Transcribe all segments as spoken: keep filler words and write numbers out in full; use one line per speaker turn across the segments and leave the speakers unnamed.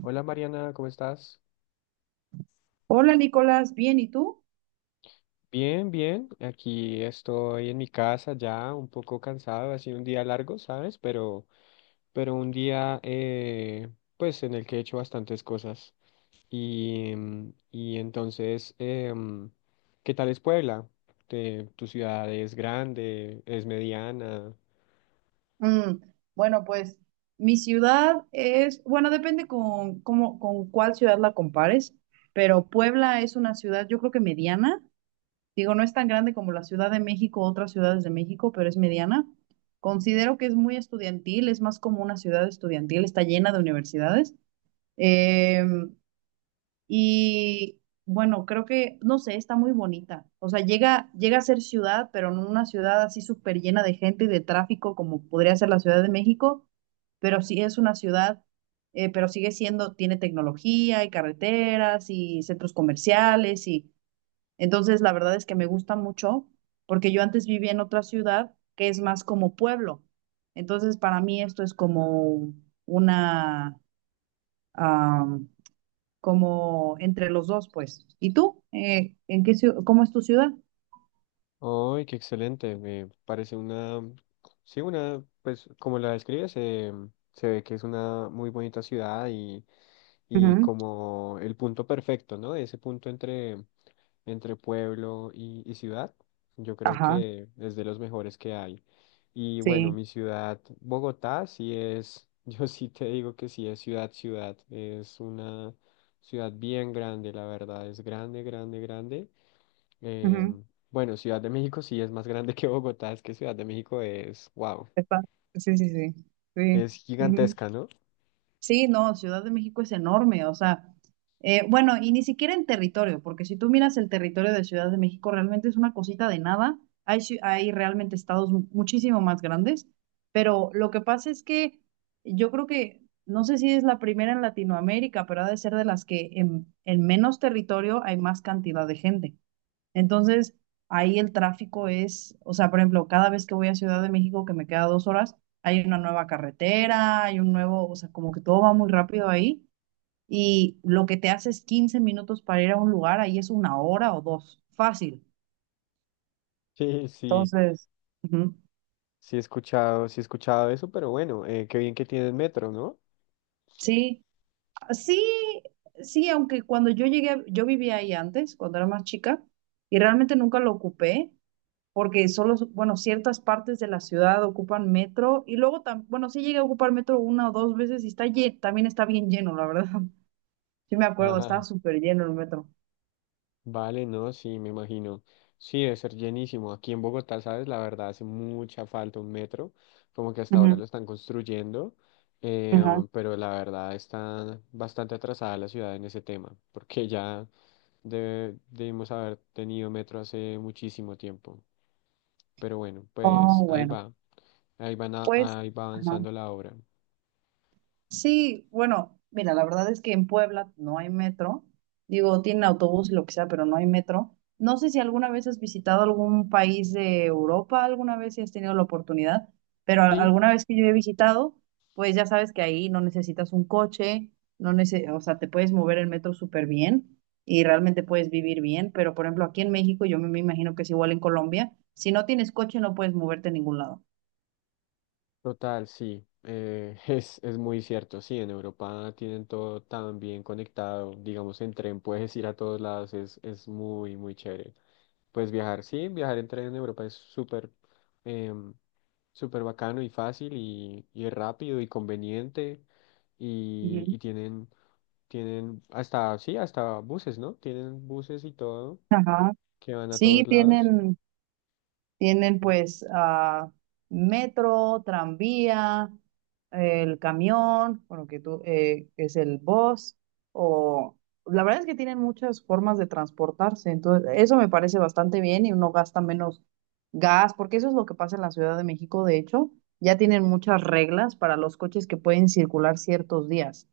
Hola Mariana, ¿cómo estás?
Hola Nicolás, bien, ¿y tú?
Bien, bien. Aquí estoy en mi casa ya, un poco cansado. Ha sido un día largo, ¿sabes? Pero, pero un día, eh, pues, en el que he hecho bastantes cosas. Y, mm, y entonces, em, ¿qué tal es Puebla? Te- ¿Tu ciudad es grande? ¿Es mediana?
Mm, bueno, pues mi ciudad es, bueno, depende con, cómo- con cuál ciudad la compares, pero Puebla es una ciudad, yo creo que mediana. Digo, no es tan grande como la Ciudad de México o otras ciudades de México, pero es mediana. Considero que es muy estudiantil, es más como una ciudad estudiantil, está llena de universidades. Em, Y bueno, creo que, no sé, está muy bonita. O sea, llega, llega a ser ciudad, pero no una ciudad así súper llena de gente y de tráfico como podría ser la Ciudad de México, pero sí es una ciudad, eh, pero sigue siendo, tiene tecnología y carreteras y centros comerciales. Y entonces la verdad es que me gusta mucho porque yo antes vivía en otra ciudad que es más como pueblo. Entonces, para mí esto es como una, como entre los dos, pues. ¿Y tú? Eh, ¿en qué, ciu- cómo es tu ciudad?
¡Ay, qué excelente! Me parece una, sí, una, pues, como la describes, em, se ve que es una muy bonita ciudad y... y
Ujú.
como el punto perfecto, ¿no? Ese punto entre, entre pueblo y, y ciudad, yo creo
Ajá,
que es de los mejores que hay. Y bueno,
sí.
mi ciudad, Bogotá, sí es, yo sí te digo que sí es ciudad, ciudad, es una ciudad bien grande, la verdad, es grande, grande, grande.
Ujú,
Em, bueno, Ciudad de México sí es más grande que Bogotá, es que Ciudad de México es, wow,
epa. Sí, sí, sí.
es
Sí.
gigantesca, ¿no?
Sí, no, Ciudad de México es enorme, o sea, eh, bueno, y ni siquiera en territorio, porque si tú miras el territorio de Ciudad de México, realmente es una cosita de nada. Hay, ci- hay realmente estados mu- muchísimo más grandes, pero lo que pasa es que yo creo que, no sé si es la primera en Latinoamérica, pero ha de ser de las que en, en menos territorio hay más cantidad de gente. Entonces, ahí el tráfico es, o sea, por ejemplo, cada vez que voy a Ciudad de México, que me queda dos horas, hay una nueva carretera, hay un nuevo, o sea, como que todo va muy rápido ahí. Y lo que te hace es quince minutos para ir a un lugar, ahí es una hora o dos, fácil.
Sí, sí.
Entonces, ujú.
Sí he escuchado, sí he escuchado eso, pero bueno, eh, qué bien que tienes metro, ¿no?
Sí, sí, sí, aunque cuando yo llegué, yo vivía ahí antes, cuando era más chica, y realmente nunca lo ocupé, porque solo, bueno, ciertas partes de la ciudad ocupan metro y luego, tam- bueno, sí llegué a ocupar metro una o dos veces y está lle- también está bien lleno, la verdad. Sí me acuerdo, estaba
Ajá,
súper lleno el metro.
vale, no, sí, me imagino. Sí, debe ser llenísimo. Aquí en Bogotá, sabes, la verdad hace mucha falta un metro, como que hasta ahora
Ujú,
lo están construyendo, eh,
ajá.
pero la verdad está bastante atrasada la ciudad en ese tema, porque ya debe- debimos haber tenido metro hace muchísimo tiempo. Pero bueno, pues
Oh,
ahí
bueno,
va, ahí van a-
pues,
ahí va
ajá.
avanzando la obra.
Sí, bueno, mira, la verdad es que en Puebla no hay metro. Digo, tienen autobús y lo que sea, pero no hay metro. No sé si alguna vez has visitado algún país de Europa, alguna vez si has tenido la oportunidad, pero a-
Sí,
alguna vez que yo he visitado, pues ya sabes que ahí no necesitas un coche, no nece- o sea, te puedes mover el metro súper bien y realmente puedes vivir bien, pero por ejemplo, aquí en México, yo me me imagino que es igual en Colombia, si no tienes coche no puedes moverte a ningún lado.
Total, sí, eh, es, es muy cierto, sí, en Europa tienen todo tan bien conectado, digamos en tren puedes ir a todos lados, es, es muy, muy chévere. Pues viajar, sí, viajar en tren en Europa es súper em, súper bacano y fácil y, y rápido y conveniente y,
Ujú.
y tienen, tienen hasta, sí, hasta buses, ¿no? Tienen buses y todo
Ajá.
que van a
Sí,
todos lados.
tienen. Tienen
Sí,
pues ah, metro, tranvía, el camión, bueno, que tú, eh, que es el bus, o la verdad es que tienen muchas formas de transportarse, entonces eso me parece bastante bien y uno gasta menos gas, porque eso es lo que pasa en la Ciudad de México, de hecho, ya tienen muchas reglas para los coches que pueden circular ciertos días,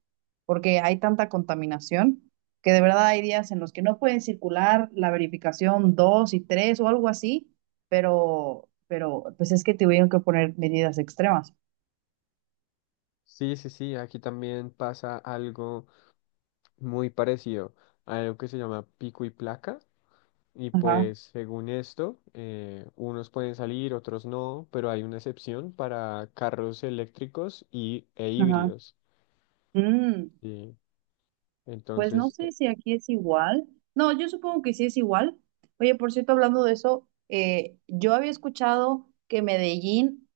porque hay tanta contaminación que de verdad hay días en los que no pueden circular la verificación dos y tres o algo así, pero, pero pues es que tuvieron que poner medidas extremas.
sí, sí, sí, aquí también pasa algo muy parecido a algo que se llama pico y placa. Y
Ajá,
pues según esto, eh, unos pueden salir, otros no, pero hay una excepción para carros eléctricos y, e
ajá.
híbridos.
Mm,
¿Sí?
pues no
Entonces,
sé si aquí es igual. No, yo supongo que sí es igual. Oye, por cierto, hablando de eso, eh, yo había escuchado que Medellín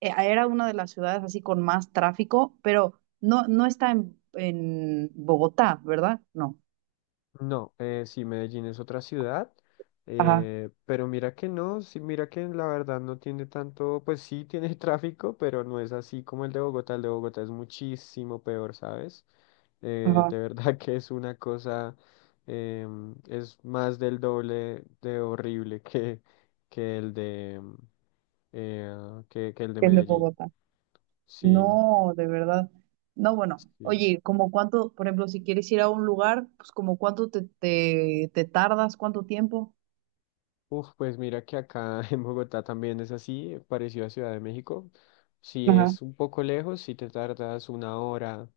eh, era una de las ciudades así con más tráfico, pero no, no está en, en Bogotá, ¿verdad? No.
no, eh, sí, Medellín es otra ciudad,
Ajá,
eh, pero mira que no, sí, mira que la verdad no tiene tanto, pues sí tiene tráfico, pero no es así como el de Bogotá. El de Bogotá es muchísimo peor, ¿sabes? Eh,
ajá,
de verdad que es una cosa, em, es más del doble de horrible que, que el de, em, eh, que, que el de
es de
Medellín.
Bogotá.
Sí,
No, de verdad. No, bueno,
sí.
oye, como cuánto, por ejemplo, si quieres ir a un lugar, pues como cuánto te, te, te tardas, cuánto tiempo.
Uf, pues mira que acá en Bogotá también es así, parecido a Ciudad de México. Si
Ajá.
es un poco lejos, si te tardas una hora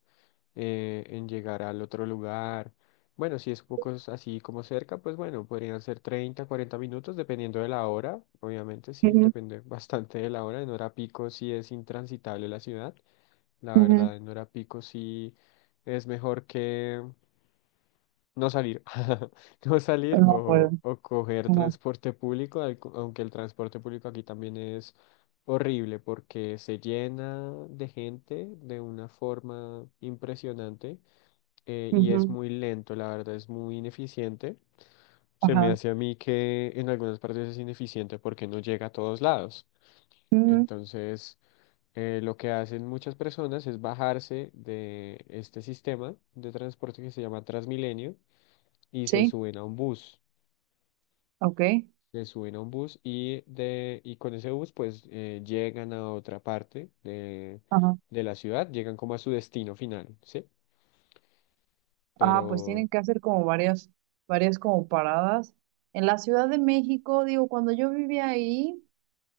eh, en llegar al otro lugar. Bueno, si es un poco s- así como cerca, pues bueno, podrían ser treinta, cuarenta minutos, dependiendo de la hora. Obviamente, sí,
Ujú,
depende bastante de la hora. En hora pico sí es intransitable la ciudad. La
ujú.
verdad, en hora pico sí es mejor que no salir, no salir
No puedo.
o, o coger
Ajá.
transporte público, al- aunque el transporte público aquí también es horrible porque se llena de gente de una forma impresionante, eh, y es
Ujú.
muy lento, la verdad es muy ineficiente. Se me
Ajá.
hace a mí que en algunas partes es ineficiente porque no llega a todos lados.
Ujú.
Entonces, eh, lo que hacen muchas personas es bajarse de este sistema de transporte que se llama Transmilenio y se
Sí,
suben a un bus.
ok.
Se suben a un bus y, de, y con ese bus pues eh, llegan a otra parte de,
Ajá.
de la ciudad, llegan como a su destino final, ¿sí?
Ah, pues
Pero,
tienen que hacer como varias, varias como paradas. En la Ciudad de México, digo, cuando yo vivía ahí.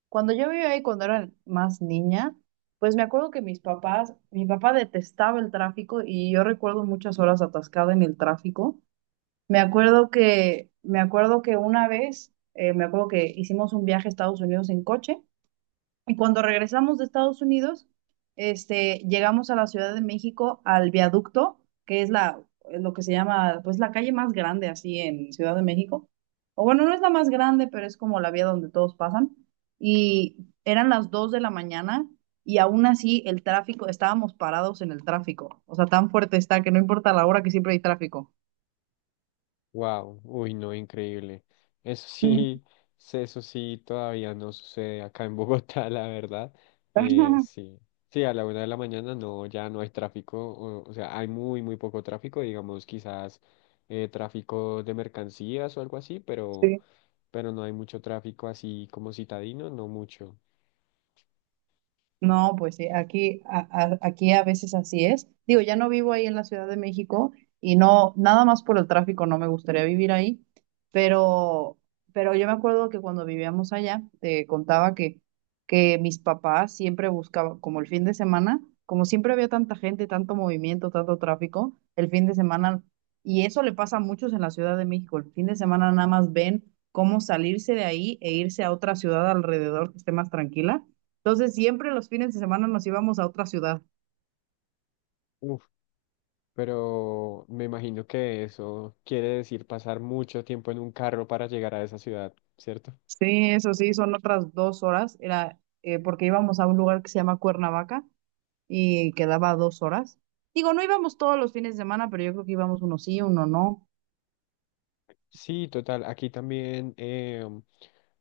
Cuando yo vivía ahí, cuando era más niña, pues me acuerdo que mis papás, mi papá detestaba el tráfico y yo recuerdo muchas horas atascada en el tráfico. Me acuerdo que, me acuerdo que una vez, eh, me acuerdo que hicimos un viaje a Estados Unidos en coche y cuando regresamos de Estados Unidos, este, llegamos a la Ciudad de México, al viaducto, que es la, lo que se llama, pues la calle más grande así en Ciudad de México. O bueno, no es la más grande, pero es como la vía donde todos pasan. Y eran las dos de la mañana y aún así el tráfico, estábamos parados en el tráfico. O sea, tan fuerte está que no importa la hora que siempre hay tráfico.
wow, uy, no, increíble. Eso
Mm.
sí, se- eso sí todavía no sucede acá en Bogotá, la verdad. Eh, sí. Sí, a la una de la mañana no, ya no hay tráfico, o, o sea, hay muy, muy poco tráfico, digamos, quizás eh, tráfico de mercancías o algo así, pero
Sí,
pero no hay mucho tráfico así como citadino, no mucho.
no, pues sí, aquí a, a- aquí a veces así es. Digo, ya no vivo ahí en la Ciudad de México y no, nada más por el tráfico no me gustaría vivir ahí, pero, pero yo me acuerdo que cuando vivíamos allá, te contaba que, que mis papás siempre buscaban, como el fin de semana, como siempre había tanta gente, tanto movimiento, tanto tráfico, el fin de semana, y eso le pasa a muchos en la Ciudad de México, el fin de semana nada más ven cómo salirse de ahí e irse a otra ciudad alrededor que esté más tranquila, entonces siempre los fines de semana nos íbamos a otra ciudad.
Uf, pero me imagino que eso quiere decir pasar mucho tiempo en un carro para llegar a esa ciudad, ¿cierto?
Sí, eso sí, son otras dos horas. Era eh, porque íbamos a un lugar que se llama Cuernavaca y quedaba a dos horas. Digo, no íbamos todos los fines de semana, pero yo creo que íbamos uno sí, uno no.
Sí, total. Aquí también em,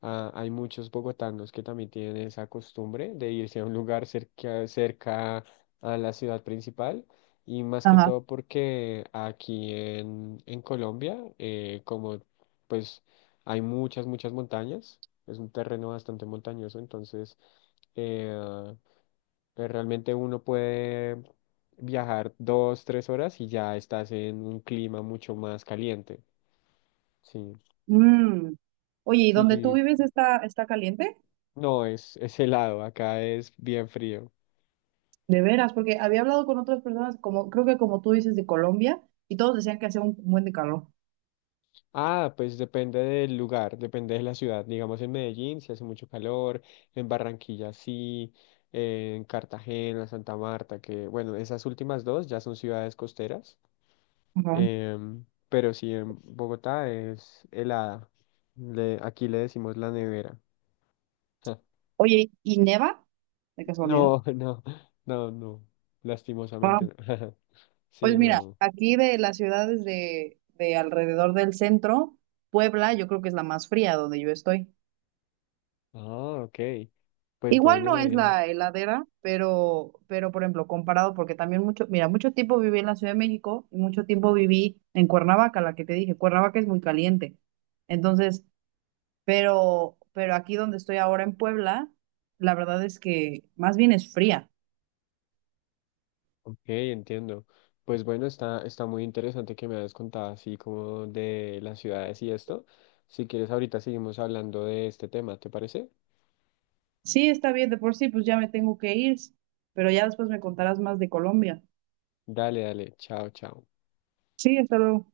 ah, hay muchos bogotanos que también tienen esa costumbre de irse a un lugar cerca, cerca a la ciudad principal y más que
Ajá.
todo porque aquí en, en Colombia, eh, como pues hay muchas, muchas montañas, es un terreno bastante montañoso, entonces eh, eh, realmente uno puede viajar dos, tres horas y ya estás en un clima mucho más caliente. Sí.
Mm. Oye, ¿y
Sí,
donde tú
y
vives está, está caliente?
no, es, es helado, acá es bien frío.
De veras, porque había hablado con otras personas, como creo que como tú dices, de Colombia, y todos decían que hacía un buen de calor.
Ah, pues depende del lugar, depende de la ciudad. Digamos en Medellín si hace mucho calor, en Barranquilla sí, en Cartagena, Santa Marta, que bueno, esas últimas dos ya son ciudades costeras.
Ajá.
em, pero sí, en Bogotá es helada. Le- aquí le decimos la nevera.
Oye, ¿y neva? De casualidad.
No, no, no, no, lastimosamente no.
Pues
Sí,
mira,
no.
aquí de las ciudades de, de alrededor del centro, Puebla, yo creo que es la más fría donde yo estoy.
Ah, ok. Pues
Igual
bueno,
no es
Mariana.
la heladera, pero, pero por ejemplo, comparado, porque también mucho, mira, mucho tiempo viví en la Ciudad de México y mucho tiempo viví en Cuernavaca, la que te dije, Cuernavaca es muy caliente. Entonces, pero, pero aquí donde estoy ahora en Puebla, la verdad es que más bien es fría.
Ok, entiendo. Pues bueno, está, está muy interesante que me hayas contado así como de las ciudades y esto. Si quieres, ahorita seguimos hablando de este tema, ¿te parece?
Sí, está bien, de por sí, pues ya me tengo que ir, pero ya después me contarás más de Colombia.
Dale, dale, chao, chao.
Sí, hasta luego.